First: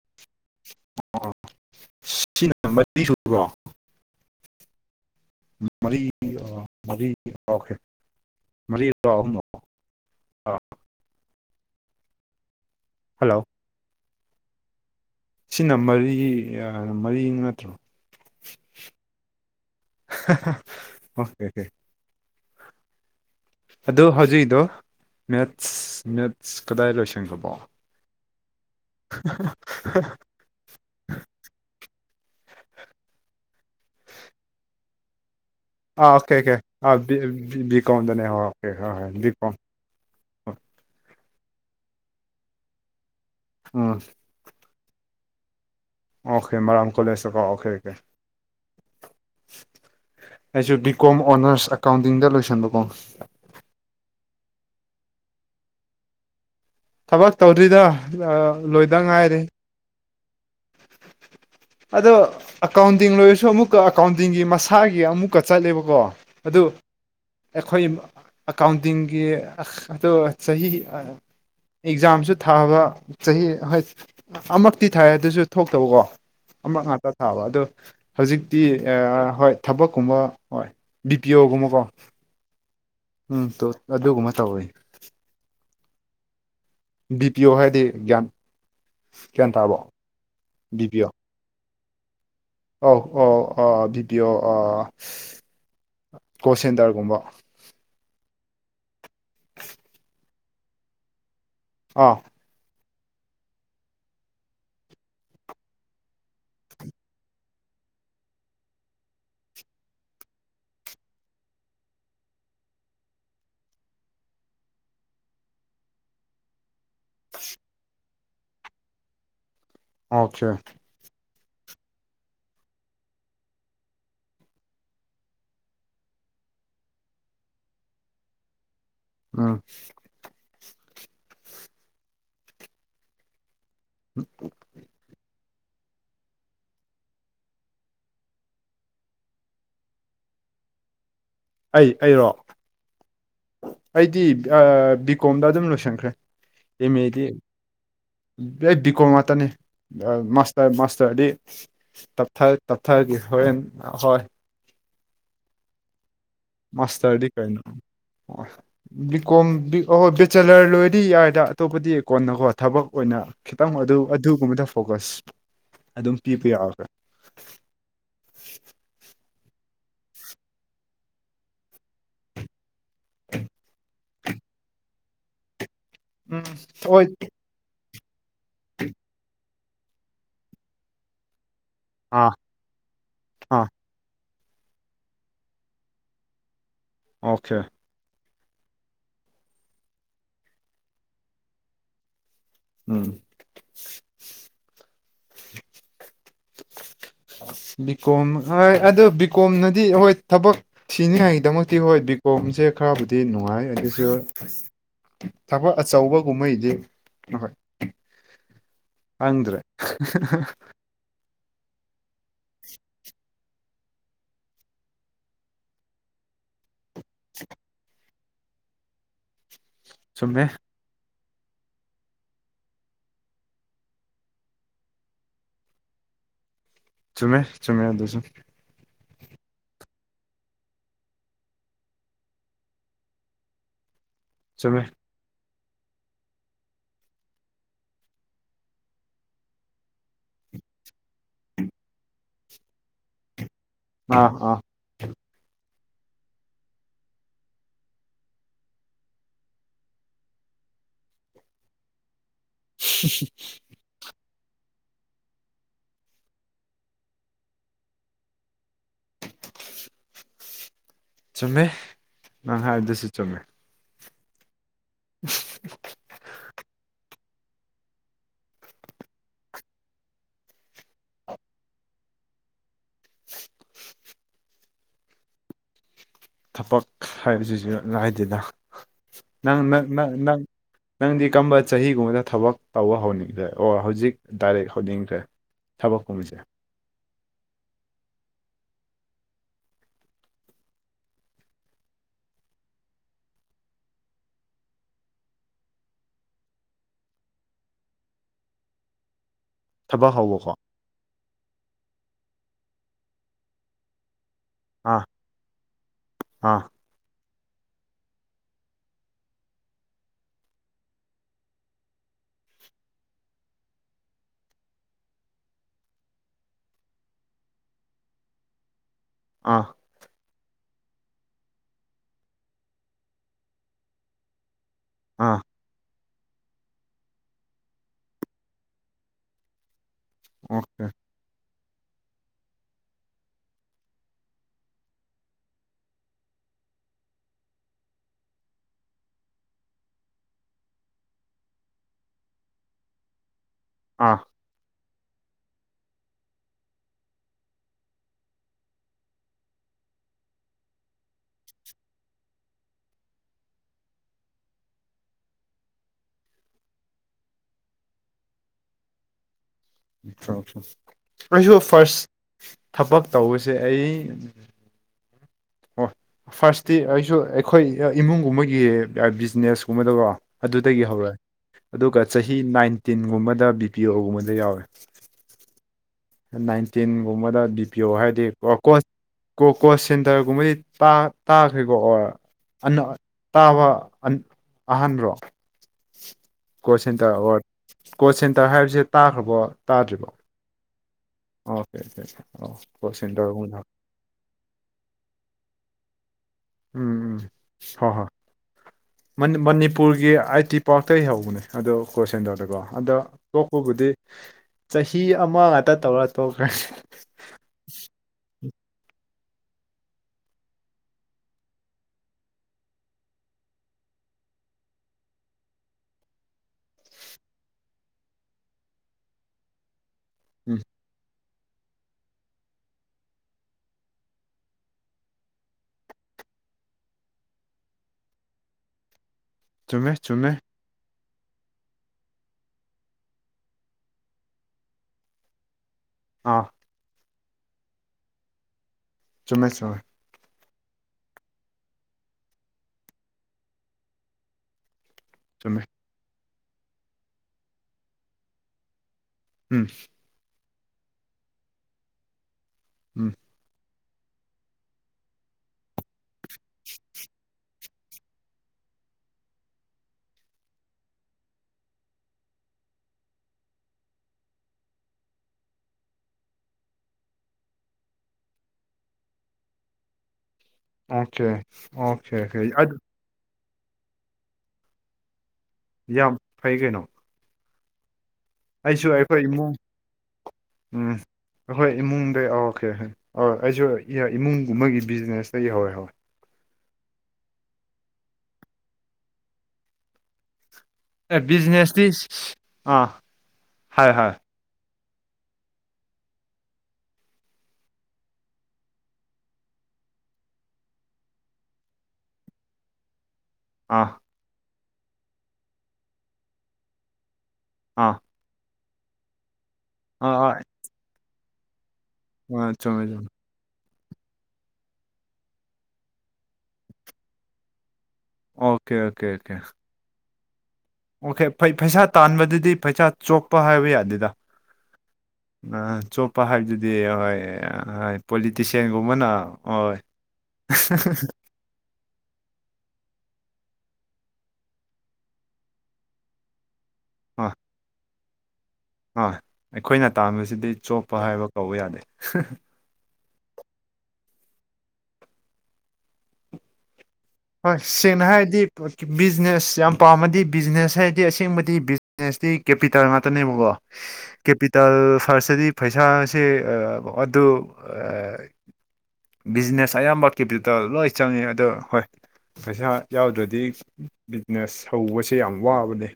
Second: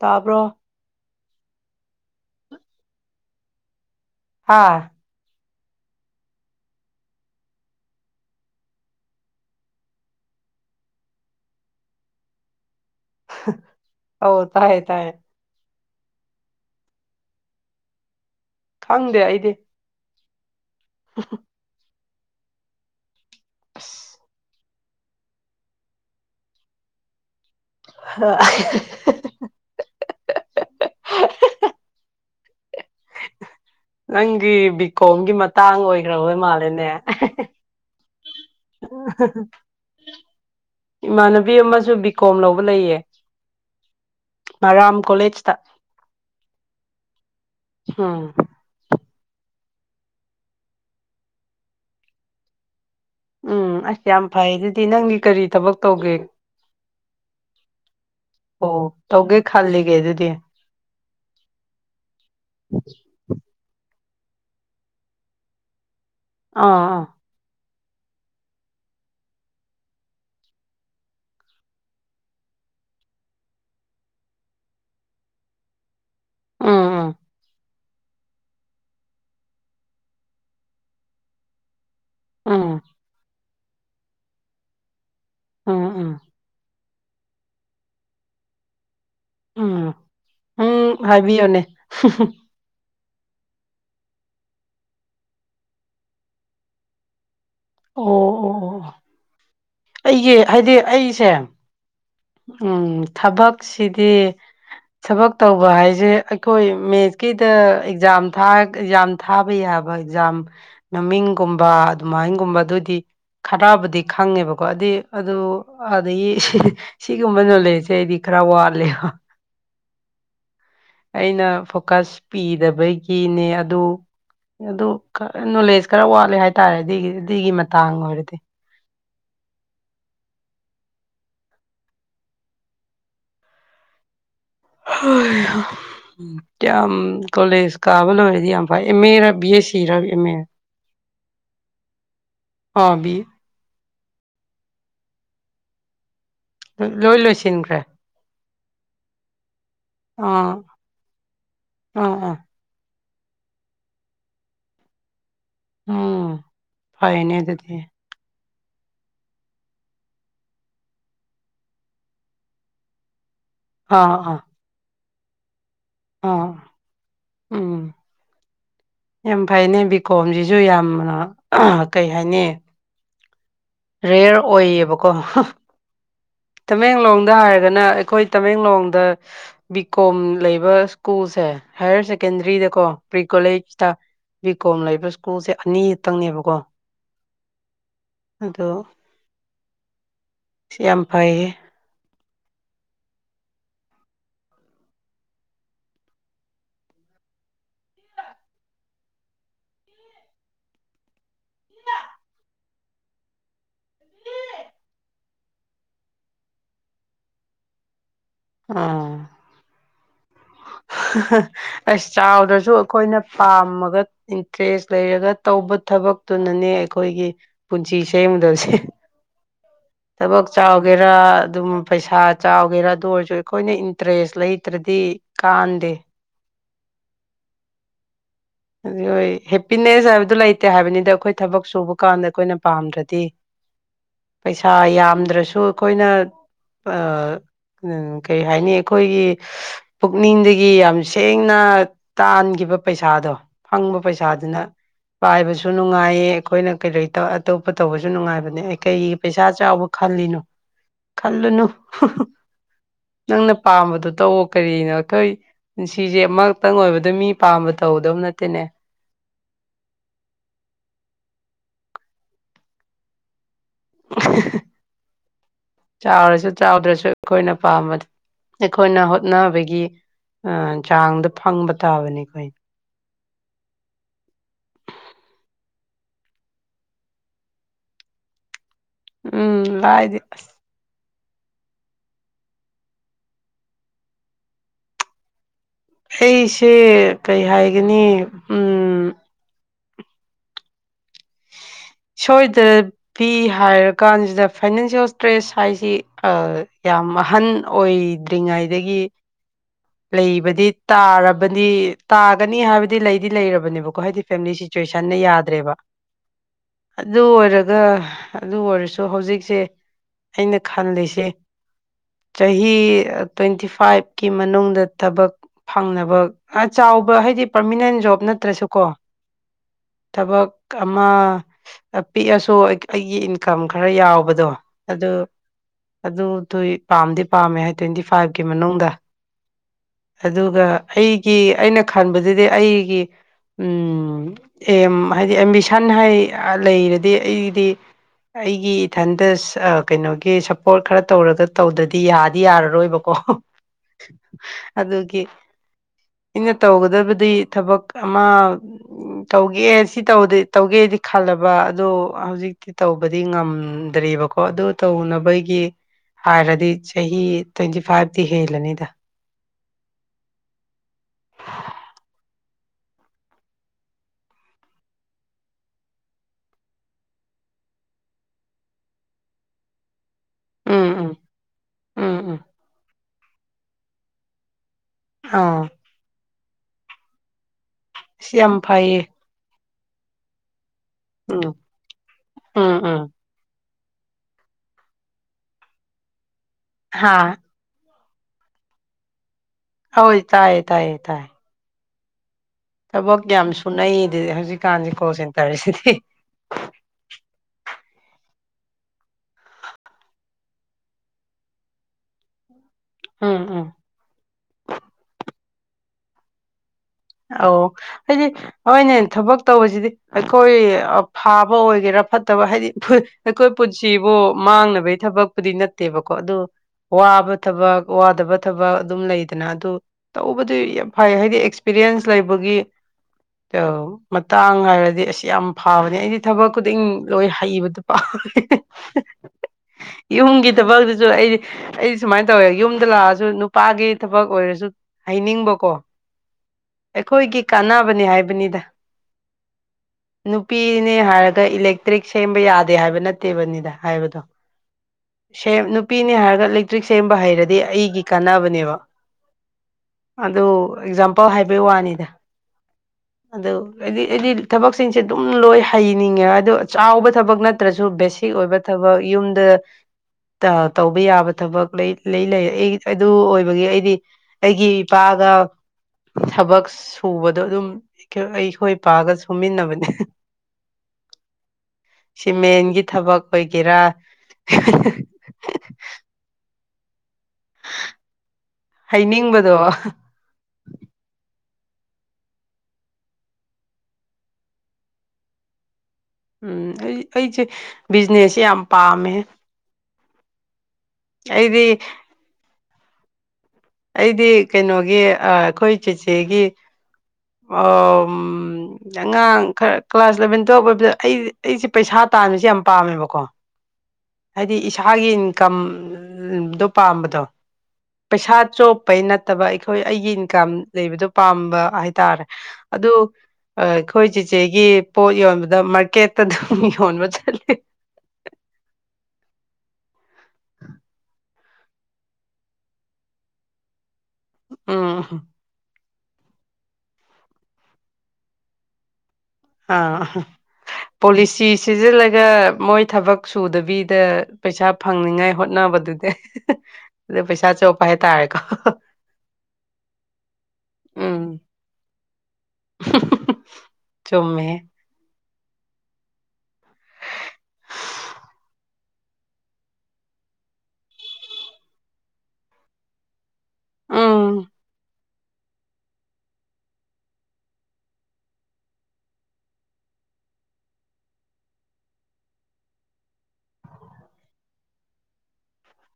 ꯇꯥꯕ꯭ꯔꯣ ꯑꯣ ꯁꯤꯅ ꯅꯝꯕꯔꯤ ꯁꯨꯔꯕ꯭ꯔꯣ ꯍꯥꯥ ꯃꯔꯤ ꯃꯔꯤ ꯃꯔꯤ ꯑ [inaudible] ꯍꯜꯂꯣ ꯍꯧ ꯇꯥꯏ ꯇꯥꯏ ꯁꯤꯅ ꯃꯔꯤ ꯃꯔꯤ ꯅꯠꯇ꯭ꯔꯣ ꯈꯪꯗꯦ ꯑꯩꯏꯗꯤ ꯑꯗꯨ ꯑꯁ ꯍꯧꯖꯤꯛ ꯏꯗꯣ ꯃꯦꯠꯁ ꯃꯦꯠꯁ ꯀꯗꯥꯏ ꯂꯣꯏꯁꯪꯈ꯭ꯔꯕꯣ ꯍ ꯅꯪꯒꯤ ꯀꯣꯝ ꯒꯤ ꯃ ꯇꯥꯡ ꯑꯥ ꯑꯣꯀꯦ ꯑꯣꯏꯈ꯭ꯔꯕꯣꯏ ꯑꯣꯀꯦ ꯃꯥꯂꯦꯅꯦ ꯑꯥ ꯕꯤ ꯕꯤ ꯕꯤ ꯀꯣꯝꯗꯅꯦ ꯍꯣꯏ ꯑꯣꯀꯦ ꯍꯣꯏ ꯍꯣꯏ ꯕꯤ ꯀꯣꯝ ꯏꯃꯥꯟꯅꯕꯤ ꯑꯃꯁꯨ ꯕꯤ ꯀꯣꯝ ꯂꯧꯕ ꯂꯩꯌꯦ ꯑ ꯃꯔꯔꯥꯝ ꯀꯣꯂꯦꯖꯇ ꯑꯣꯀꯦ ꯃꯔꯔꯝ ꯈꯂ ꯁꯀꯣ ꯑꯣꯀꯦꯀꯦ ꯎꯝ ꯑꯩꯁꯨ ꯕꯤ ꯀꯣꯝ ꯑꯣꯅꯔꯁ ꯑꯦꯀꯥꯎꯟꯗꯤꯤꯡꯗ ꯂꯣꯏꯁꯤꯟꯕꯀꯣ ꯎꯝ ꯑꯁ ꯌꯥꯝ ꯐꯩ ꯑꯗꯨꯗꯤ ꯅꯪꯒꯤ ꯀꯔꯤ ꯊꯕꯛ ꯇꯧꯒꯦ ꯊꯕꯛ ꯇꯧꯗ꯭ꯔꯤꯗ ꯑꯣ ꯂꯣꯏꯗꯪ ꯇꯧꯒꯦ ꯉꯥꯏꯔꯦ ꯈꯜꯂꯤꯒꯦ ꯑꯗꯨꯗꯤ ꯑꯗꯣ ꯑꯀꯥꯎꯟꯇꯤꯡ ꯂꯣꯏꯁꯨ ꯑꯃꯨꯛ ꯀꯥꯎꯟꯇꯤꯡꯒꯤ ꯃꯁꯥꯒꯤ ꯑꯃꯨꯛꯀ ꯆꯠꯂꯦꯕꯀꯣ ꯑꯗꯨ ꯑꯥ ꯑꯥ ꯑꯩꯈꯣꯏ ꯑꯦꯀꯥꯎꯟꯇꯤꯡꯒꯤ ꯆꯍꯤ ꯑꯦꯛꯖꯥꯝꯁꯨ ꯊꯥꯕ ꯆꯍꯤ ꯍ ꯑꯃꯛꯇꯤ ꯊꯥꯏ ꯑꯗꯨꯁꯨ ꯊꯣꯛꯇꯕꯀꯣ ꯑꯃ ꯎꯝ ꯍꯥ ꯎꯝ ꯇ ꯊꯥꯎꯕ ꯑꯗꯨ ꯍꯧꯖꯤꯛꯇꯤ ꯍꯣꯏ ꯊꯕꯛꯀꯨꯝꯕ ꯍꯣꯏ ꯕꯤ ꯄꯤ ꯑꯣꯒꯨꯝꯕꯀꯣ ꯎꯝ ꯎꯝ ꯑꯗꯨꯒꯨꯝꯕ ꯇꯧꯋꯤ ꯑꯥ ꯑꯥ ꯕꯤ ꯄꯤ ꯑꯣ ꯍꯥꯏꯗꯤ ꯭ꯥꯟ ꯎꯝ ꯄꯤ ꯎꯝ ꯑꯣ ꯍꯥꯏꯕꯤꯌꯨꯅꯦ ꯑꯧ ꯑꯥꯎ ꯑꯥ ꯕꯤ ꯄꯌ ꯀꯣ ꯁꯦꯟꯇꯔꯒꯨꯝꯕ ꯑꯣ ꯑꯣ ꯑꯣ ꯑꯩꯒꯤ ꯍꯥꯏꯗꯤ ꯑꯩꯁꯦ ꯑꯥ ꯎꯝ ꯊꯕꯛꯁꯤꯗꯤ ꯊꯕꯛ ꯇꯧꯕ ꯍꯥꯏꯁꯦ ꯑꯩꯈꯣꯏ ꯃꯦꯠꯁꯀꯤꯗ ꯑꯦꯛꯖꯥꯝ ꯑꯦꯛꯖꯥ ꯊꯥꯕ ꯌꯥꯕ ꯑꯦꯛꯖꯥꯝ ꯃꯃꯤꯡꯒꯨꯝꯕ ꯑꯗꯨꯃꯥꯏꯅꯒꯨꯝꯕ ꯑꯗꯨꯗꯤ ꯈꯔꯕꯨꯗꯤ ꯈꯪꯉꯦꯕꯀꯣ ꯑꯗꯨꯗꯤ ꯑꯗꯨ ꯑꯗꯒꯤ ꯁꯤꯒꯨꯝꯕ ꯅꯣꯂꯦꯖꯁꯦ ꯑꯩꯗꯤ ꯈꯔ ꯋꯥꯠꯂꯦꯕ ꯑꯣꯀꯦ ꯑꯩꯅ ꯐꯣꯀꯁ ꯄꯤꯗꯕꯒꯤꯅꯦ ꯑꯗꯨ ꯑꯗꯨ ꯅꯣꯂꯦꯖ ꯈꯔ ꯋꯥꯠꯂꯦ ꯍꯥꯏꯇꯥꯔꯦ ꯑꯗꯨꯒꯤ ꯑꯗꯨꯒꯤ ꯃꯇꯥꯡ ꯑꯣꯏꯔꯗꯤ ꯑꯥ ꯎꯝ ꯍ ꯌꯥꯝ ꯀꯣꯂꯦꯖ ꯀꯥꯕ ꯂꯣꯏꯔꯗꯤ ꯌꯥꯝ ꯐꯩ M R B S sir M A [inaudible] ꯑꯩ ꯑꯩꯔꯣ ꯑꯥ ꯕꯤ ꯑꯩꯗꯤ ꯕꯤ ꯀꯣꯝꯗ ꯑꯗꯨꯝ ꯂꯣꯏꯁꯟꯈ꯭ꯔꯦ ꯑꯦꯝ ꯂꯣꯏ ꯑꯦꯗꯤ ꯂꯣꯏꯁꯤꯟꯈ꯭ꯔꯦ ꯑꯩ ꯕꯤꯀꯣꯝ ꯉꯥꯛꯇꯅꯤ ꯑꯥ ꯃꯥꯁꯇꯔ ꯃꯥꯁꯇꯔꯗꯤ ꯑꯥ ꯑꯥ ꯇꯞꯊ ꯇꯞꯊꯔꯒꯦ ꯍꯣꯏ ꯍꯣꯏ ꯑ ꯃꯥꯁꯇꯔꯗꯤ ꯀꯥꯏꯅ ꯕꯤ ꯀꯣꯝꯕꯤ ꯑꯣꯏ ꯕꯦꯆꯦꯂꯔ ꯂꯣꯏꯔꯗꯤ ꯌꯥꯏꯗ ꯑꯇꯣꯞꯄꯗꯤ ꯀꯣꯟꯅꯀꯣ ꯊꯕꯛ ꯑꯣꯏꯅ ꯈꯤꯇꯪ ꯑꯥ ꯑꯥ ꯑꯗꯨꯒꯨꯝꯕꯗ ꯐꯣꯀꯁ ꯑꯗꯨꯝ ꯑꯥ ꯄꯤꯕ ꯌꯥꯎꯒꯦ ꯎꯝ ꯌꯥꯝ ꯐꯩꯅꯦ ꯕꯤ ꯀꯣꯝꯁꯤꯁꯨ ꯌꯥꯝꯅ ꯀꯩ ꯍꯥꯏꯅꯤ ꯔꯦꯌꯔ ꯑꯣꯏꯌꯦꯕꯀꯣ ꯎꯝ ꯍꯣꯏ ꯇꯃꯦꯡꯂꯣꯡꯗ ꯍꯥꯏꯔꯒꯅ ꯑꯩꯈꯣꯏ ꯇꯃꯦꯡꯂꯣꯡꯗ ꯕꯤ ꯀꯣꯝ ꯂꯩꯕ ꯁ꯭ꯀꯨꯜꯁꯦ ꯍꯥꯌꯔ ꯑꯥ ꯁꯦꯀꯦꯟꯗꯔꯤꯗꯀꯣ ꯄ꯭ꯔꯤ ꯑꯥ ꯀꯣꯂꯦꯖꯇ ꯕꯤ ꯀꯣꯝ ꯂꯩꯕ ꯁ꯭ꯀꯨꯜꯁꯦ ꯑꯅꯤꯛꯇꯪꯅꯦꯕꯀꯣ ꯑꯣꯀꯦ ꯑꯗꯣ ꯁꯤ ꯌꯥꯝ ꯐꯩꯌꯦ ꯎꯝ ꯕꯤꯀꯣꯝ ꯑꯗꯣ ꯕꯤꯀꯣꯝꯅꯗꯤ ꯍꯣꯏ ꯊꯕꯛ ꯁꯤꯅꯤꯉꯥꯏꯒꯤꯗꯃꯛꯇꯤ ꯍꯣꯏ ꯕꯤꯀꯣꯝ ꯁꯦ ꯈꯔꯕꯨꯗꯤ ꯅꯨꯡꯉꯥꯏ ꯑꯗꯨꯁꯨ ꯊꯕꯛ ꯑꯆꯧꯕ ꯀꯨꯝꯍꯩꯗꯤ ꯑꯣꯏ ꯑꯥ [inaudible] ꯑꯁ ꯆꯥꯎꯗ꯭ꯔꯁꯨ ꯑꯩꯈꯣꯏꯅ ꯄꯥꯝꯃꯒ ꯏꯟꯇꯔꯦꯁ ꯂꯩꯔꯒ ꯇꯧꯕ ꯊꯕꯛꯇꯨꯅꯅꯦ ꯑꯩꯈꯣꯏꯒꯤ ꯄꯨꯟꯁꯤꯁꯤ ꯁꯦꯝꯗꯧꯁꯦ ꯇ ꯆꯨꯝꯃꯦ ꯆꯥꯒꯦꯔ ꯔ ꯑꯗꯨꯝ ꯄꯩꯁꯥ ꯆꯥꯎꯒꯦꯔꯥ ꯑꯗꯨ ꯑꯣꯏꯔꯁꯨ ꯑꯩꯈꯣꯏꯅ ꯏꯟꯇꯔꯦꯁ ꯂꯩꯇ꯭ꯔꯗꯤ ꯀꯥꯟꯗꯦ ꯆꯨꯝꯃꯦ ꯆꯨꯝꯃꯦ ꯑꯗꯨꯁꯨꯨꯝ ꯑꯗꯨ ꯍꯣꯏ ꯍꯦꯄꯤꯅꯦꯁ ꯍꯥꯏꯕꯗꯨ ꯂꯩꯇꯦ ꯍꯥꯏꯕꯅꯤꯗ ꯑꯩꯈꯣꯏ ꯊꯕꯛ ꯁꯨꯕ ꯀꯥꯟꯗ ꯑꯩꯈꯣꯏꯅ ꯄꯥꯝꯗ꯭ꯔꯗꯤ ꯄꯩꯁꯥ ꯆꯨꯝꯃꯦ ꯌꯥꯝꯗ꯭ꯔꯁꯨ ꯑꯩꯈꯣꯏꯅ ꯀꯔꯤ ꯍꯥꯏꯅꯤ ꯑꯩꯈꯣꯏꯒꯤ ꯄꯨꯛꯅꯤꯡꯗꯒꯤ ꯌꯥꯝ ꯁꯦꯡꯅ ꯇꯥꯟꯈꯤꯕ ꯄꯩꯁꯥꯗꯣ ꯐꯪꯕ ꯑꯥ ꯑꯥ ꯄꯩꯁꯥꯗꯨꯅ ꯄꯥꯏꯕꯁꯨ ꯅꯨꯡꯉꯥꯏꯌꯦ ꯑꯩꯈꯣꯏꯅ ꯀꯩꯗ ꯑꯇꯣꯞꯄ ꯇꯧꯕꯁꯨ ꯅꯨꯡꯉꯥꯏꯕꯅꯦ ꯑꯩ ꯀꯩꯒꯤ ꯄꯩꯁꯥ ꯆꯥꯎꯕ ꯈ ꯈꯜꯂꯨꯅꯨ ꯅꯪꯅ ꯄꯥꯝꯕꯗꯨ ꯇꯧ ꯀꯔꯤꯅꯣ ꯑꯩꯈꯣꯏ ꯄꯨꯟꯁꯤꯁꯦ ꯑꯃꯥꯛꯇꯪ ꯑꯣꯏꯕꯗꯣ ꯃꯤ ꯄꯥꯝꯕ ꯇꯧꯒꯗꯧ ꯅꯠꯇꯦꯅꯦ ꯆꯨꯝꯃꯦ ꯅꯪ ꯍꯥꯏꯗꯨꯁꯨ ꯆꯨꯝꯃꯦ ꯆꯥꯎꯔꯁꯨ ꯆꯥꯎꯗ꯭ꯔꯁꯨ ꯑꯩꯈꯣꯏꯅ ꯄꯥꯝꯕꯗꯤ ꯑꯩꯈꯣꯏꯅ ꯍꯣꯠꯅꯕꯒꯤ ꯆꯥꯡꯗ ꯐꯪꯕ ꯇꯥꯕꯅꯤ ꯑꯩꯈꯣꯏ [unintelligible] [inaudible] ꯊꯕꯛ ꯍꯥꯏꯕꯁꯤꯁꯨ ꯉꯗꯦꯗ ꯅꯪ ꯎꯝ ꯂꯥꯏꯗꯤ ꯅꯪ ꯑꯁ ꯅꯪꯗꯤ ꯀꯔꯝꯕ ꯆꯍꯤꯒꯨꯝꯕꯗ ꯊꯕꯛ ꯇꯧꯕ ꯍꯧꯅꯤꯡꯗ꯭ꯔꯦ ꯑꯣ ꯍꯧꯖꯤꯛ ꯗꯥꯏꯔꯦꯛ ꯍꯧꯅꯤꯡꯗ꯭ꯔꯦ ꯑꯩꯁꯦ ꯀꯩ ꯍꯥꯏꯒꯅꯤ ꯎ ꯁꯣꯏꯗꯕꯤ ꯍꯥꯏꯔꯀꯥꯟꯁꯤꯗ ꯐꯥꯏꯅꯥꯟꯁꯤꯌꯦꯜ ꯏꯁꯇ꯭ꯔꯦꯁ ꯍꯥꯏꯁꯤ ꯌꯥꯝ ꯑꯍꯟ ꯑꯣꯏꯗ꯭ꯔꯤꯉꯩꯗꯒꯤ ꯊꯕꯛ ꯍꯧꯕꯀꯣ ꯂꯩꯕꯗꯤ ꯇꯥꯔꯕꯗꯤ ꯇꯥꯒꯅꯤ ꯍꯥꯏꯕꯗꯤ ꯂꯩꯗꯤ ꯂꯩꯔꯕꯅꯦꯕꯀꯣ ꯍꯥꯏꯗꯤ ꯐꯦꯃꯤꯂꯤ ꯑꯥ ꯁꯤꯆꯨꯋꯦꯁꯟꯅ ꯌꯥꯗ꯭ꯔꯦꯕ ꯑꯥ ꯑꯗꯨ ꯑꯣꯏꯔꯒ ꯑꯗꯨ ꯑꯣꯏꯔꯁꯨ ꯍꯧꯖꯤꯛꯁꯦ ꯑꯩꯅ ꯈꯜꯂꯤꯁꯦ ꯆꯍꯤ ꯇ꯭ꯋꯦꯟꯇꯤ ꯐꯥꯏꯚꯀꯤ ꯃꯅꯨꯡꯗ ꯊꯕꯛ ꯐꯪꯅꯕ ꯆꯥꯎꯕ ꯍꯥꯏꯗꯤ ꯄꯥꯔꯃꯤꯅꯦꯟ ꯖꯣꯕ ꯅꯠꯇ꯭ꯔꯁꯨ ꯀꯣ ꯑꯥ ꯊꯕꯛ ꯑꯃ ꯄꯤꯛꯑꯁꯨ ꯑꯩꯒꯤ ꯏꯟꯀꯝ ꯈꯔ ꯌꯥꯎꯕꯗꯣ ꯑꯗꯨ ꯑꯥ ꯑꯗꯨꯏ ꯄꯥꯝꯗꯤ ꯄꯥꯝꯃꯦ ꯍꯥꯏ ꯇ꯭ꯋꯦꯟꯇꯤ ꯐꯥꯏꯚꯀꯤ ꯃꯅꯨꯡꯗ ꯑꯗꯨꯒ ꯑꯣꯀꯦ ꯑꯩꯒꯤ ꯑꯩꯅ ꯈꯟꯕꯗꯨꯗꯤ ꯑꯩꯒꯤ ꯑꯦꯝ ꯍꯥꯏꯗꯤ ꯑꯦꯝꯕꯤꯁꯟ ꯍꯥꯏ ꯂꯩꯔꯗꯤ ꯑꯩꯒꯤꯗꯤ ꯑꯩꯒꯤ ꯏꯊꯟꯗ ꯀꯩꯅꯣꯒꯤ ꯁꯞꯄꯣꯔꯠ ꯈꯔ ꯇꯧꯔꯒ ꯇꯧꯗꯗꯤ ꯌꯥꯗꯤ ꯌꯥꯔꯔꯣꯏꯕꯀꯣ ꯑꯣ ꯑꯥ ꯑꯗꯨꯒꯤ ꯑꯩꯅ ꯇꯧꯒꯗꯕꯗꯤ ꯊꯕꯛ ꯑꯃ ꯎ ꯇꯧꯒꯦ ꯁꯤ ꯇꯧ ꯇꯧꯒꯦꯗꯤ ꯈꯜꯂꯕ ꯑꯗꯣ ꯍꯧꯖꯤꯛꯇꯤ ꯇꯧꯕꯗꯤ ꯉꯝꯗ꯭ꯦꯔꯤꯕꯀꯣ ꯑꯗꯨ ꯇꯧꯅꯕꯒꯤ ꯍꯥꯏꯔꯗꯤ ꯆꯍꯤ ꯇ꯭ꯋꯦꯟꯇꯤ ꯐꯥꯏꯚꯇꯤ ꯍꯦꯜꯂꯅꯤꯗ ꯀꯁꯨꯁꯨ ꯐꯥꯔꯁ ꯊꯕꯛ ꯇꯧꯕꯁꯦ ꯑꯩ ꯑꯣ [inaudible] ꯐꯥꯔꯁꯇꯤ ꯑꯩꯁꯨ ꯑꯩꯈꯣꯏ ꯏꯃꯨꯡꯒꯨꯝꯕꯒꯤ ꯕꯤꯖꯤꯅꯦꯁꯀꯨꯝꯕꯗꯀꯣ ꯑꯗꯨꯗꯒꯤ ꯎꯝ ꯍꯧꯔꯣꯏ ꯎꯝ ꯑꯗꯨꯒ ꯎꯝ ꯆꯍꯤ ꯎꯝ ꯅꯥꯏꯟꯇꯤꯟꯒꯨꯝꯕꯗ ꯕꯤ ꯄꯤ ꯑꯣꯒꯨꯝꯕꯗ ꯌꯥꯎꯔꯦ ꯑꯥ ꯅꯥꯏꯟꯇꯤꯟꯒꯨꯝꯕꯗ ꯗꯤ ꯄꯤ ꯑꯣ ꯍꯥꯏꯔꯗꯤ ꯁꯤ ꯌꯥꯝ ꯐꯩꯌꯦ ꯀꯣꯆꯣ ꯀꯣꯁ ꯁꯦꯟꯇꯔꯒꯨꯝꯕꯗꯤ ꯎꯝ ꯇꯥꯈꯦꯀꯣ ꯑꯣꯔ ꯎꯝ ꯎꯝ ꯇꯥꯕ ꯑꯍꯥꯟꯕꯔꯣ ꯀꯣꯆ ꯁꯦꯟꯇꯔ ꯍꯥ ꯑꯣꯔ ꯀꯣꯆ ꯁꯦꯟꯇꯔ ꯍꯥꯏꯕꯁꯦ ꯇꯥꯈ꯭ꯔꯕꯣ ꯍ ꯇꯥꯏ ꯇꯥꯏ ꯇꯥꯏ ꯐ ꯐ ꯊꯕꯛ ꯌꯥꯝ ꯁꯨꯅꯩꯗꯤꯗꯤ ꯍꯧꯖꯤꯛꯀꯥꯟꯁꯤ ꯀꯣ ꯁꯤꯟ ꯇꯔꯤꯁꯤꯗꯤ ꯎꯝ ꯎꯝ ꯍꯣ ꯍꯣ ꯃꯅꯤꯄꯨꯔꯒꯤ ꯑꯥꯏ ꯇꯤ ꯄꯥꯔꯛꯇ ꯍꯧꯕꯅꯦ ꯑꯗꯣ ꯀꯣꯁꯦꯟꯗꯣꯗ ꯀꯣ ꯑꯗ ꯎꯝ ꯎꯝ ꯇꯣꯛꯄꯕꯨꯗꯤ ꯆꯍꯤ ꯑꯃ ꯉꯥꯛꯇ ꯇꯧꯔꯒ ꯇꯣꯛꯈ꯭ꯔꯦ ꯑꯣ ꯑꯩꯗꯤ ꯍꯣꯏꯅꯦ ꯊꯕꯛ ꯇꯧꯕꯁꯤꯗꯤ ꯑꯩꯈꯣꯏ ꯐꯥꯕ ꯑꯣꯏꯒꯦꯔꯥ ꯐꯠꯇꯕ ꯍꯥꯏꯗꯤ ꯑꯩꯈꯣꯏ ꯄꯨꯟꯁꯤꯕꯨ ꯃꯥꯡꯅꯕꯒꯤ ꯊꯕꯛꯄꯨꯗꯤ ꯅꯠꯇꯦꯕꯀꯣ ꯑꯗꯨ ꯋꯥꯕ ꯊꯕꯛ ꯋꯥꯗꯕ ꯊꯕꯛ ꯑꯗꯨꯝ ꯂꯩꯗꯅ ꯑꯗꯨ ꯇꯧꯕꯗꯤ ꯎꯝ ꯌꯥꯝ ꯐꯩ ꯍꯥꯏꯗꯤ ꯑꯦꯛꯁꯄꯤꯔꯤꯌꯦꯟꯁ ꯂꯩꯕꯒꯤ ꯃꯇꯥꯡ ꯍꯥꯏꯔꯗꯤ ꯑꯁꯤ ꯌꯥꯝ ꯐꯕꯅꯦ ꯑꯩꯗꯤ ꯊꯕꯛ ꯈꯨꯗꯤꯡ ꯂꯣꯏ ꯍꯩꯕꯗꯨ ꯄ ꯆꯨꯝꯃꯦ ꯆꯨꯝꯃꯦ ꯌꯨꯝꯒꯤ ꯊꯕꯛ ꯑꯗꯨ ꯑꯩꯗꯤ ꯑꯩꯗꯤ ꯁꯨꯃꯥꯏꯅ ꯇꯧꯋꯦ ꯌꯨꯝꯗ ꯂꯥꯛꯑꯁꯨ ꯅꯨꯄꯥꯒꯤ ꯊꯕꯛ ꯑꯣꯏꯔꯁꯨ ꯍꯩꯅꯤꯡꯕꯀꯣ ꯑ ꯑꯩꯈꯣꯏꯒꯤ ꯀꯥꯟꯅꯕꯅꯤ ꯍꯥꯏꯕꯅꯤꯗ ꯆꯃꯦ ꯁꯦ ꯅꯨꯄꯤꯅꯦ ꯍꯥꯏꯔꯒ ꯏꯂꯦꯛꯇ꯭ꯔꯤꯛ ꯁꯦꯝꯕ ꯌꯥꯗꯦ ꯍꯥꯏꯕ ꯅꯠꯇꯦꯕꯅꯤꯗ ꯍꯥꯏꯕꯗꯣ ꯆꯨꯝꯃꯦ ꯅꯨꯄꯤꯅꯦ ꯍꯥꯏꯔꯒ ꯏꯂꯦꯛꯇ꯭ꯔꯤꯛ ꯁꯦꯝꯕ ꯍꯩꯔꯗꯤ ꯑꯩꯒꯤ ꯀꯥꯟꯅꯕꯅꯦꯕ ꯎꯝ ꯑꯗꯨ ꯑꯦꯛꯖꯥꯝꯄꯜ ꯍꯥꯏꯕꯩ ꯋꯥꯅꯤꯗ ꯎꯝ ꯑꯗꯨ ꯍꯥꯏꯗꯤ ꯍꯥꯏꯗꯤ ꯊꯕꯛꯁꯤꯡꯁꯦ ꯑꯗꯨꯝ ꯂꯣꯏ ꯍꯩꯅꯤꯡꯉꯦ ꯑꯗꯣ ꯆꯥꯎꯕ ꯊꯕꯛ ꯅꯠꯇ ꯅꯠꯇ꯭ꯔꯁꯨ ꯕꯦꯁꯤꯛ ꯑꯣꯏꯕ ꯊꯕꯛ ꯌꯨꯝꯗ ꯇꯧꯕ ꯌꯥꯕ ꯊꯕꯛ ꯂꯩ ꯂꯩ ꯑꯩ ꯑꯗꯨ ꯑꯣꯏꯕꯒꯤ ꯑꯩꯗꯤ ꯑꯩꯒꯤ ꯏꯄꯥ ꯑꯗꯥꯎ ꯊꯕꯛ ꯁꯨꯕꯗꯣ ꯑꯗꯨꯝ ꯑꯩꯈꯣꯏ ꯄꯥꯒ ꯁꯨꯃꯤꯟꯅꯕꯅꯦ ꯑꯣꯀꯦ ꯑꯣꯀꯦ ꯑꯣꯦ ꯑꯣꯏꯣꯏꯒꯦꯔꯥ ꯌꯥꯝ ꯐꯩ ꯀꯩꯅꯣ ꯑꯩꯁꯨ ꯑꯩꯈꯣꯏ ꯏꯃꯨꯡ ꯍꯩꯅꯤꯡꯕꯗꯣ ꯎꯝ ꯑꯩꯈꯣꯏ ꯏꯃꯨꯡꯗ ꯌꯥꯧꯔꯛꯀꯦ ꯑꯩꯁꯨ ꯏꯃꯨꯡꯒꯨꯝꯕꯒꯤ ꯕꯤꯖꯤꯅꯦꯁꯇ ꯌꯍꯧꯔꯦ ꯍꯧꯋꯦ ꯎꯝ ꯑꯩ ꯑꯩꯁꯦ ꯕꯤꯖꯤꯅꯦꯁꯁꯦ ꯌꯥꯝ ꯄꯥꯝꯃꯦ ꯑꯦ ꯑꯩꯗꯤ ꯕꯤꯖꯤꯅꯦꯁꯇ ꯑꯥ ꯍꯥꯏ ꯍꯥꯏ ꯑꯩꯗꯤ ꯀꯩꯅꯣꯒꯤ ꯑꯩꯈꯣꯏ ꯆꯤꯆꯦꯒꯤ ꯑꯣ ꯑꯉꯥꯡ ꯈꯔ ꯀ꯭ꯂꯥꯁ ꯏꯂꯚꯦꯟ ꯇꯋꯞ ꯑꯣꯏꯕꯗ ꯑꯩ ꯑꯩꯁꯤ ꯄꯩꯁꯥ ꯇꯥꯟꯃꯤꯁꯦ ꯌꯥꯝ ꯄꯥꯝꯃꯦꯕꯀꯣ ꯑ ꯍꯥꯏꯗꯤ ꯏꯁꯥꯒꯤ ꯏꯟꯀꯝꯗꯣ ꯄꯥꯝꯕꯗꯣ ꯑꯥ ꯄꯩꯁꯥ ꯑꯆꯣꯞꯄꯩ ꯅꯠꯇꯕ ꯑꯩꯈꯣꯏ ꯑꯩꯒꯤ ꯑꯥ ꯏꯟꯀꯝ ꯂꯩꯕꯗꯣ ꯄꯥꯝꯕ ꯍꯥꯏꯇꯥꯔꯦ ꯑꯥ ꯆꯨꯝꯃꯦ ꯑꯗꯨ ꯆꯨꯝꯃꯦ ꯑꯩꯈꯣꯏ ꯆꯤꯆꯦꯒꯤ ꯄꯣꯠ ꯌꯣꯟꯕꯗ ꯃꯥꯔꯀꯦꯠꯇ ꯑꯗꯨꯝ ꯌꯣꯟꯕ ꯆꯠꯂ ꯑꯣꯀꯦ ꯑꯣꯀꯦ ꯑꯣꯀꯦ ꯑꯣꯀꯦ ꯄꯩꯁꯥ ꯇꯥꯟꯕꯗꯨꯗꯤ ꯄꯩꯁꯥ ꯆꯣꯛꯄ ꯍꯥꯏꯕ ꯌꯥꯗꯦꯗ ꯑ ꯑ ꯆꯣꯞꯄ ꯍꯥꯏꯕꯗꯨꯗꯤ ꯍꯣꯏ ꯄꯣꯂꯤꯇꯤꯁꯤꯌꯥꯟꯒꯨꯝꯕꯅ ꯍꯣꯏ ꯑ ꯄꯣꯂꯤꯁꯤꯁꯤꯁ ꯁꯤꯒ ꯃꯣꯏ ꯊꯕꯛ ꯁꯨꯗꯕꯤꯗ ꯄꯩꯁꯥ ꯐꯪꯅꯤꯉꯥꯏ ꯍꯣꯠꯅꯕꯗꯨꯗꯤ ꯑꯗꯨꯗ ꯄꯩꯁꯥ ꯆ ꯎꯄꯥ ꯍꯥꯏ ꯇꯥ ꯑ ꯑꯩꯈꯣꯏꯅ ꯇꯕꯁꯤꯗꯤ ꯆꯣꯞꯄ ꯍꯥꯏꯕ ꯎꯝ ꯀꯧꯕ ꯌꯥꯗꯦ ꯆꯨꯝꯃꯦ ꯍꯣꯏ ꯁꯦꯡꯅ ꯍꯥꯏꯔꯗꯤ ꯕꯤꯖꯤꯅꯦꯁ ꯌꯥꯝ ꯄꯥꯝꯃꯗꯤ ꯕꯤꯖꯤꯅꯦꯁ ꯍꯥꯏꯔꯗꯤ ꯑꯁꯦꯡꯕꯗꯤ ꯕꯤꯖꯤꯅꯦꯁ ꯀꯦꯄꯤꯇꯥꯜ ꯉꯥꯛꯇꯅꯦꯕꯀꯣ ꯎꯝ ꯀꯦꯄꯤꯇꯥꯜ ꯐꯔꯁꯇꯗꯤ ꯄꯩꯁꯥꯁꯦ ꯑꯗꯨ ꯕꯤꯖꯤꯅꯦꯁ ꯑꯌꯥꯝꯕ ꯀꯦꯄꯤꯇꯜ ꯂꯣꯏ ꯆꯪꯉꯦ ꯑꯗꯣ ꯍꯣꯏ ꯄꯩꯁꯥ ꯌꯥꯎꯗ꯭ꯔꯗꯤ ꯕꯤꯖꯤꯅꯦꯁ ꯍꯧꯕꯁꯦ ꯌꯥꯝ ꯋꯥꯕꯅꯦ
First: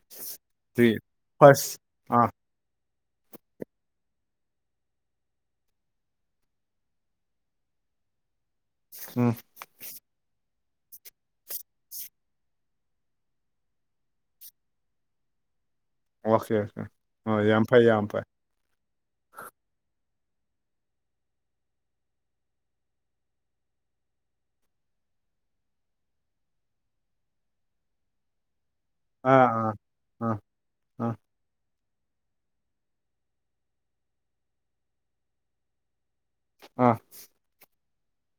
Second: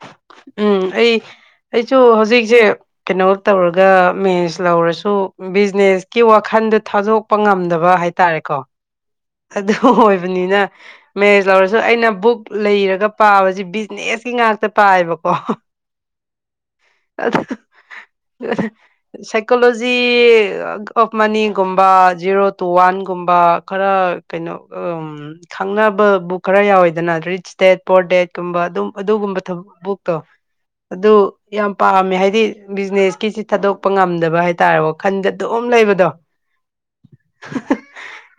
ꯎꯝ ꯑꯗꯨꯒꯤ ꯑꯩ ꯐꯥꯔꯁ ꯑꯩꯁꯨ ꯑꯥ ꯍꯧꯖꯤꯛꯁꯦ ꯀꯩꯅꯣ ꯇꯧꯔꯒ ꯃꯦꯟꯁ ꯂꯧꯔꯁꯨ ꯕꯤꯖꯤꯅꯦꯁꯀꯤ ꯋꯥꯈꯟꯗꯣ ꯊꯥꯗꯣꯛꯄ ꯉꯝꯗꯕ ꯍꯥꯏ ꯍꯥꯏꯇꯥꯔꯦꯀꯣ ꯎꯝ ꯑꯗꯨ ꯑꯣꯏꯕꯅꯤꯅ ꯃꯦꯖ ꯂꯧꯔꯁꯨ ꯑꯩꯅ ꯕꯨꯛ ꯂꯩꯔꯒ ꯄꯥꯕꯁꯤ ꯕꯤꯖꯤꯅꯦꯁꯀꯤ ꯉꯥꯛꯇ ꯇꯥꯏꯕ ꯀꯣ ꯑꯣꯀꯦ ꯑꯣꯀꯦ ꯌꯥꯝ ꯐꯩ ꯌꯥꯝ ꯐꯩ ꯁꯥꯏꯀꯣꯂꯣꯖꯤ ꯑꯣꯐ ꯃꯅꯤꯒꯨꯝꯕ ꯖꯦꯔꯣ ꯇꯨ ꯋꯥꯟꯒꯨꯝꯕ ꯈꯔ ꯀꯩꯅꯣ ꯈꯪꯅꯕ ꯕꯨꯛ ꯈꯔ ꯌꯥꯎꯋꯦꯗꯅ ꯔꯤꯆ ꯗꯦꯠ ꯄꯣꯔ ꯗꯦꯠꯀꯨꯝꯕ ꯑꯗꯨꯝ ꯑꯗꯨꯒꯨꯝꯕ ꯑꯥ ꯊꯕ ꯑꯥ ꯛꯇꯣ ꯑꯥ ꯑꯗꯨ ꯑꯥ ꯌꯥꯝ ꯄꯥꯝꯃꯦ ꯍꯥꯏꯗꯤ ꯕꯤꯖꯤꯅꯦꯁꯀꯤꯁꯤ ꯊꯥꯗꯣꯛꯄ ꯉꯝꯗꯕ ꯍꯥꯏꯇꯥꯔꯦꯀꯣ ꯈꯟꯗ ꯑꯗꯨꯝ ꯂꯩꯕꯗꯣ ꯑꯥ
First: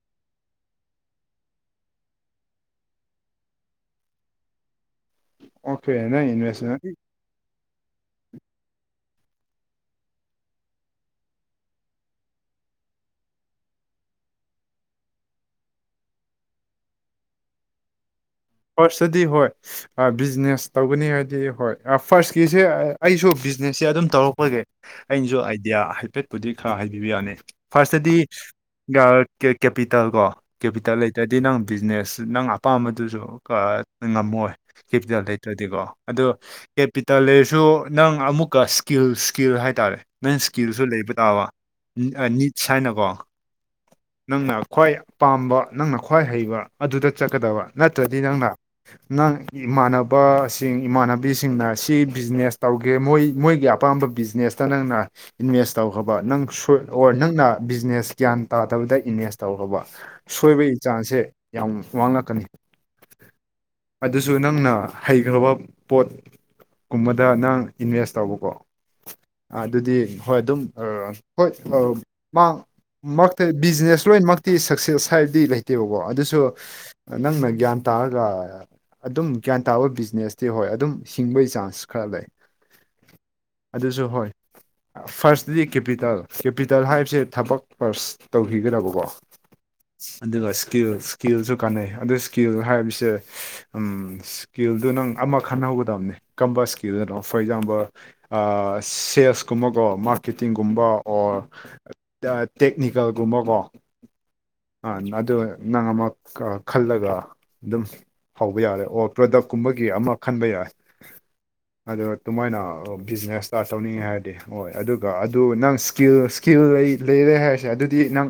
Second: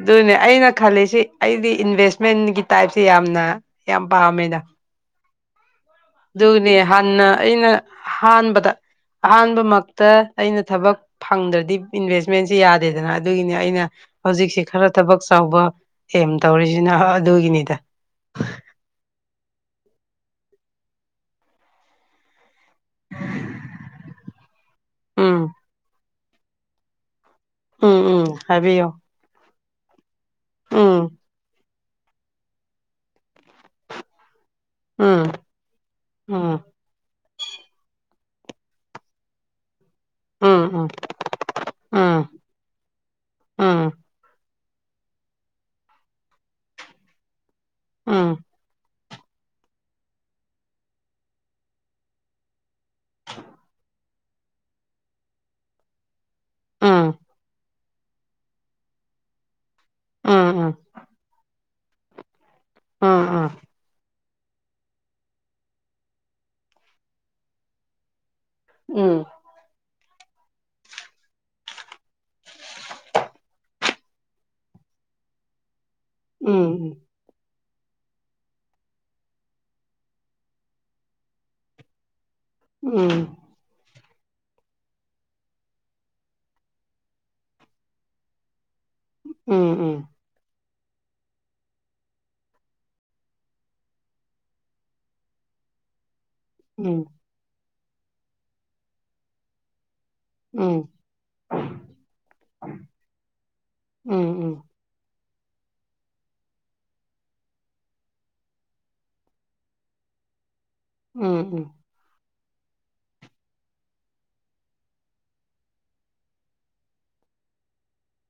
ꯑꯗꯨꯅꯦ ꯑꯩꯅ ꯈꯜꯂꯤꯁꯤ ꯑꯩꯗꯤ ꯏꯟꯚꯦꯁꯃꯦꯟꯒꯤ ꯇꯥꯏꯞꯁꯤ ꯌꯥꯝꯅ ꯌꯥꯝ ꯄꯥꯝꯃꯦ [unintelligible] ꯑꯣꯀꯦ ꯅꯪ ꯑꯗꯨꯅꯦ ꯏꯟꯚꯦꯁꯃꯦꯟ ꯍꯥꯟꯅ ꯑꯩꯅ ꯑꯍꯥꯟꯕꯗ ꯑꯍꯥꯟꯕ ꯃꯛꯇ ꯑꯩꯅ ꯊꯕꯛ ꯐꯪꯗ꯭ꯔꯗꯤ ꯏꯟꯚꯦꯁꯃꯦꯟꯁꯤ ꯌꯥꯗꯦꯗꯅ ꯑꯗꯨꯒꯤꯅꯤ ꯑꯩꯅ ꯍꯧꯖꯤꯛꯁꯤ ꯈꯔ ꯊꯕꯛ ꯆꯥꯎꯕ ꯑꯦꯝ ꯇꯧꯔꯤꯁꯤꯅ ꯑꯗꯨꯒꯤꯅꯤꯗ ꯐꯥꯔꯁꯇꯗꯤ ꯍꯣꯏ ꯕꯤꯖꯤꯅꯦꯁ ꯇꯧꯒꯅꯤ ꯍꯥꯏꯗꯤ ꯍꯣꯏ ꯐꯥꯔꯁꯀꯤ ꯁꯦ ꯑꯩꯁꯨ ꯕꯤꯖꯤꯅꯦꯁꯁꯦ ꯑꯗꯨꯝ ꯇꯧꯔꯛꯄꯒꯤ ꯑꯩꯅꯁꯨ ꯎꯝ ꯑꯥꯏꯗꯤꯌꯥ ꯍꯥꯏꯐꯦꯠꯄꯨꯗꯤ ꯈꯔ ꯍꯥꯏꯕꯤꯕ ꯌꯥꯅꯤ ꯎꯝ ꯐꯔꯁꯗꯤ ꯎꯝ ꯍꯥꯏꯕꯤꯌꯣ ꯀꯦꯄꯤꯇꯦꯜ ꯀꯣ ꯀꯦꯄꯤꯇꯦꯜ ꯎꯝ ꯂꯩꯇ꯭ꯔꯗꯤ ꯅꯪ ꯕꯤꯖꯤꯅꯦꯁ ꯅꯪ ꯑꯄꯥꯝꯕꯗꯨꯁꯨ ꯉꯝꯃꯣꯏ ꯀꯦꯄꯤꯇꯦꯜ ꯎꯝ ꯂꯩꯇ꯭ꯔꯗꯤꯀꯣ ꯑꯗꯣ ꯎꯝ ꯇꯂꯔꯁꯨ ꯅꯪ ꯑꯃꯨꯛꯀ ꯁ꯭ꯀꯤꯜ ꯁ꯭ꯀꯤꯜ ꯍꯥꯏꯇꯥꯔꯦ ꯅꯪ ꯎꯝ ꯏꯁ꯭ꯀꯤꯜꯁꯨ ꯎꯝ ꯂꯩꯕ ꯇꯥꯕ ꯎꯝ ꯅꯤꯠꯁ ꯍꯥꯏꯅꯀꯣ ꯎꯝ ꯅꯪꯅ ꯈ꯭ꯋꯥꯏ ꯄꯥꯝꯕ ꯅꯪꯅ ꯈ꯭ꯋꯥꯏ ꯍꯩꯕ ꯑꯗꯨꯗ ꯆꯠꯀꯗꯕ ꯅꯠꯇ꯭ꯔꯗꯤ ꯎꯝ ꯅꯪꯅ ꯅꯪ ꯏꯃꯥꯟꯅꯕꯁꯤꯡ ꯏꯃꯥꯟꯅꯕꯤꯁꯤꯡꯅ ꯁꯤ ꯕꯤꯖꯤꯅꯦꯁ ꯇꯧꯒꯦ ꯃꯣꯏ ꯃꯣꯏꯒꯤ ꯑꯄꯥꯝꯕ ꯕꯤꯖꯤꯅꯦꯁꯇ ꯅꯪꯅ ꯏꯟꯚꯦꯁ ꯇꯧꯈ꯭ꯔꯕ ꯅꯪ ꯑꯣꯔ ꯎꯝ ꯅꯪꯅ ꯕꯤꯖꯤꯅꯦꯁ ꯒ꯭ꯌꯥꯟ ꯇꯥꯗꯕꯗ ꯏꯟꯚꯦꯁ ꯇꯧꯔꯕ ꯎꯝ ꯎꯝ ꯎꯝ ꯎꯝ ꯁꯣꯏꯕꯒꯤ ꯆꯥꯡꯁꯦ ꯌꯥꯝ ꯋꯥꯉꯛꯀꯅꯤ ꯑꯥ ꯑꯥ ꯑꯗꯨꯁꯨ ꯅꯪꯅ ꯍꯩꯈ꯭ꯔꯕ ꯄꯣꯠ ꯀꯨꯝꯕꯗ ꯅꯪ ꯏꯟꯚꯦꯁ ꯇꯧꯕ ꯀ ꯎꯝ ꯎꯝ ꯑꯗꯨꯗꯤ ꯍꯣꯏ ꯑꯗꯨꯝ ꯍꯣꯏ ꯃꯥ ꯃꯔꯛꯇ ꯕꯤꯖꯤꯅꯦꯁ ꯂꯣꯏꯅꯃꯛꯇꯤ ꯁꯛꯁꯦꯁ ꯍꯥꯏꯕꯗꯤ ꯂꯩꯇ ꯠꯇꯦꯕꯀꯣ ꯑꯗꯨꯁꯨ ꯎꯝ ꯎꯝ ꯎꯝ ꯅꯪꯅ ꯒ꯭ꯌꯥꯟ ꯇꯥꯔꯒ ꯑꯗꯨꯝ ꯒ꯭ꯌꯥꯟ ꯇꯥꯕ ꯕꯤꯖꯤꯅꯦꯁꯇꯤ ꯍꯣꯏ ꯑꯗꯨꯝ ꯍꯤꯡꯕꯒꯤ ꯆꯥꯟꯁ ꯈꯔ ꯂꯩ ꯎꯝ ꯁꯨ ꯍꯣꯏ ꯐꯥꯔꯁꯇꯗꯤ ꯀꯦꯄꯤꯇꯦꯜ ꯀꯦꯄꯤꯇꯦꯜ ꯍꯥꯏꯕꯁꯦ ꯊꯕꯛ ꯐꯔꯁ ꯇꯧꯈꯤꯒ꯭ꯔꯕ ꯑꯗꯨꯒ ꯏꯁꯀꯤꯜ ꯏꯁꯀꯤꯜꯁꯨ ꯀꯥꯟꯅꯩ ꯑꯗꯨ ꯏꯁꯀꯤꯜ ꯍꯥꯏꯕꯁꯦ ꯎ ꯏꯁꯀꯤꯜꯗꯨ ꯅꯪ ꯑꯃ ꯈꯟꯅꯍꯧꯒꯗꯕꯅꯤ ꯀꯝꯄꯁꯀꯤꯣ ꯐꯣꯔ ꯑꯦꯛꯖꯥꯝꯄꯜ ꯁꯦꯜꯁ ꯀꯨꯝꯕꯀꯣ ꯃꯥ ꯀꯤꯇꯤꯡꯒꯨꯝꯕ ꯑꯣꯔ ꯇꯦꯛꯅꯤꯀꯦꯜꯒꯨꯝꯕꯀꯣ ꯎꯝ ꯎꯝ ꯎꯝ ꯑ ꯑꯗꯨ ꯅꯪ ꯑꯃꯛ ꯈꯜꯂꯒ ꯑꯗꯨꯝ ꯐꯥꯎꯕ ꯌꯥꯔꯦ ꯑꯣ ꯄ꯭ꯔꯗꯛ ꯀꯨꯝꯕꯒꯤ ꯑꯃ ꯈꯟꯕ ꯌꯥꯔꯦ ꯎꯝ ꯎꯝ ꯑꯗꯨꯃꯥꯏꯅ ꯕꯤꯖꯤꯅꯦꯁ ꯁ꯭ꯇꯥꯔꯠ ꯇꯧꯅꯤꯡꯉꯦ ꯍꯥꯏꯔꯗꯤ ꯍꯣꯏ ꯑꯗꯨꯒ ꯑꯗꯨ ꯅꯪ ꯁ꯭ꯀꯤꯜ ꯁ꯭ꯀꯤꯜ ꯑꯩ ꯂꯩ ꯑꯗꯨꯦ ꯍꯥꯏꯔꯁꯦ ꯑꯗꯨꯗꯤ ꯅꯪ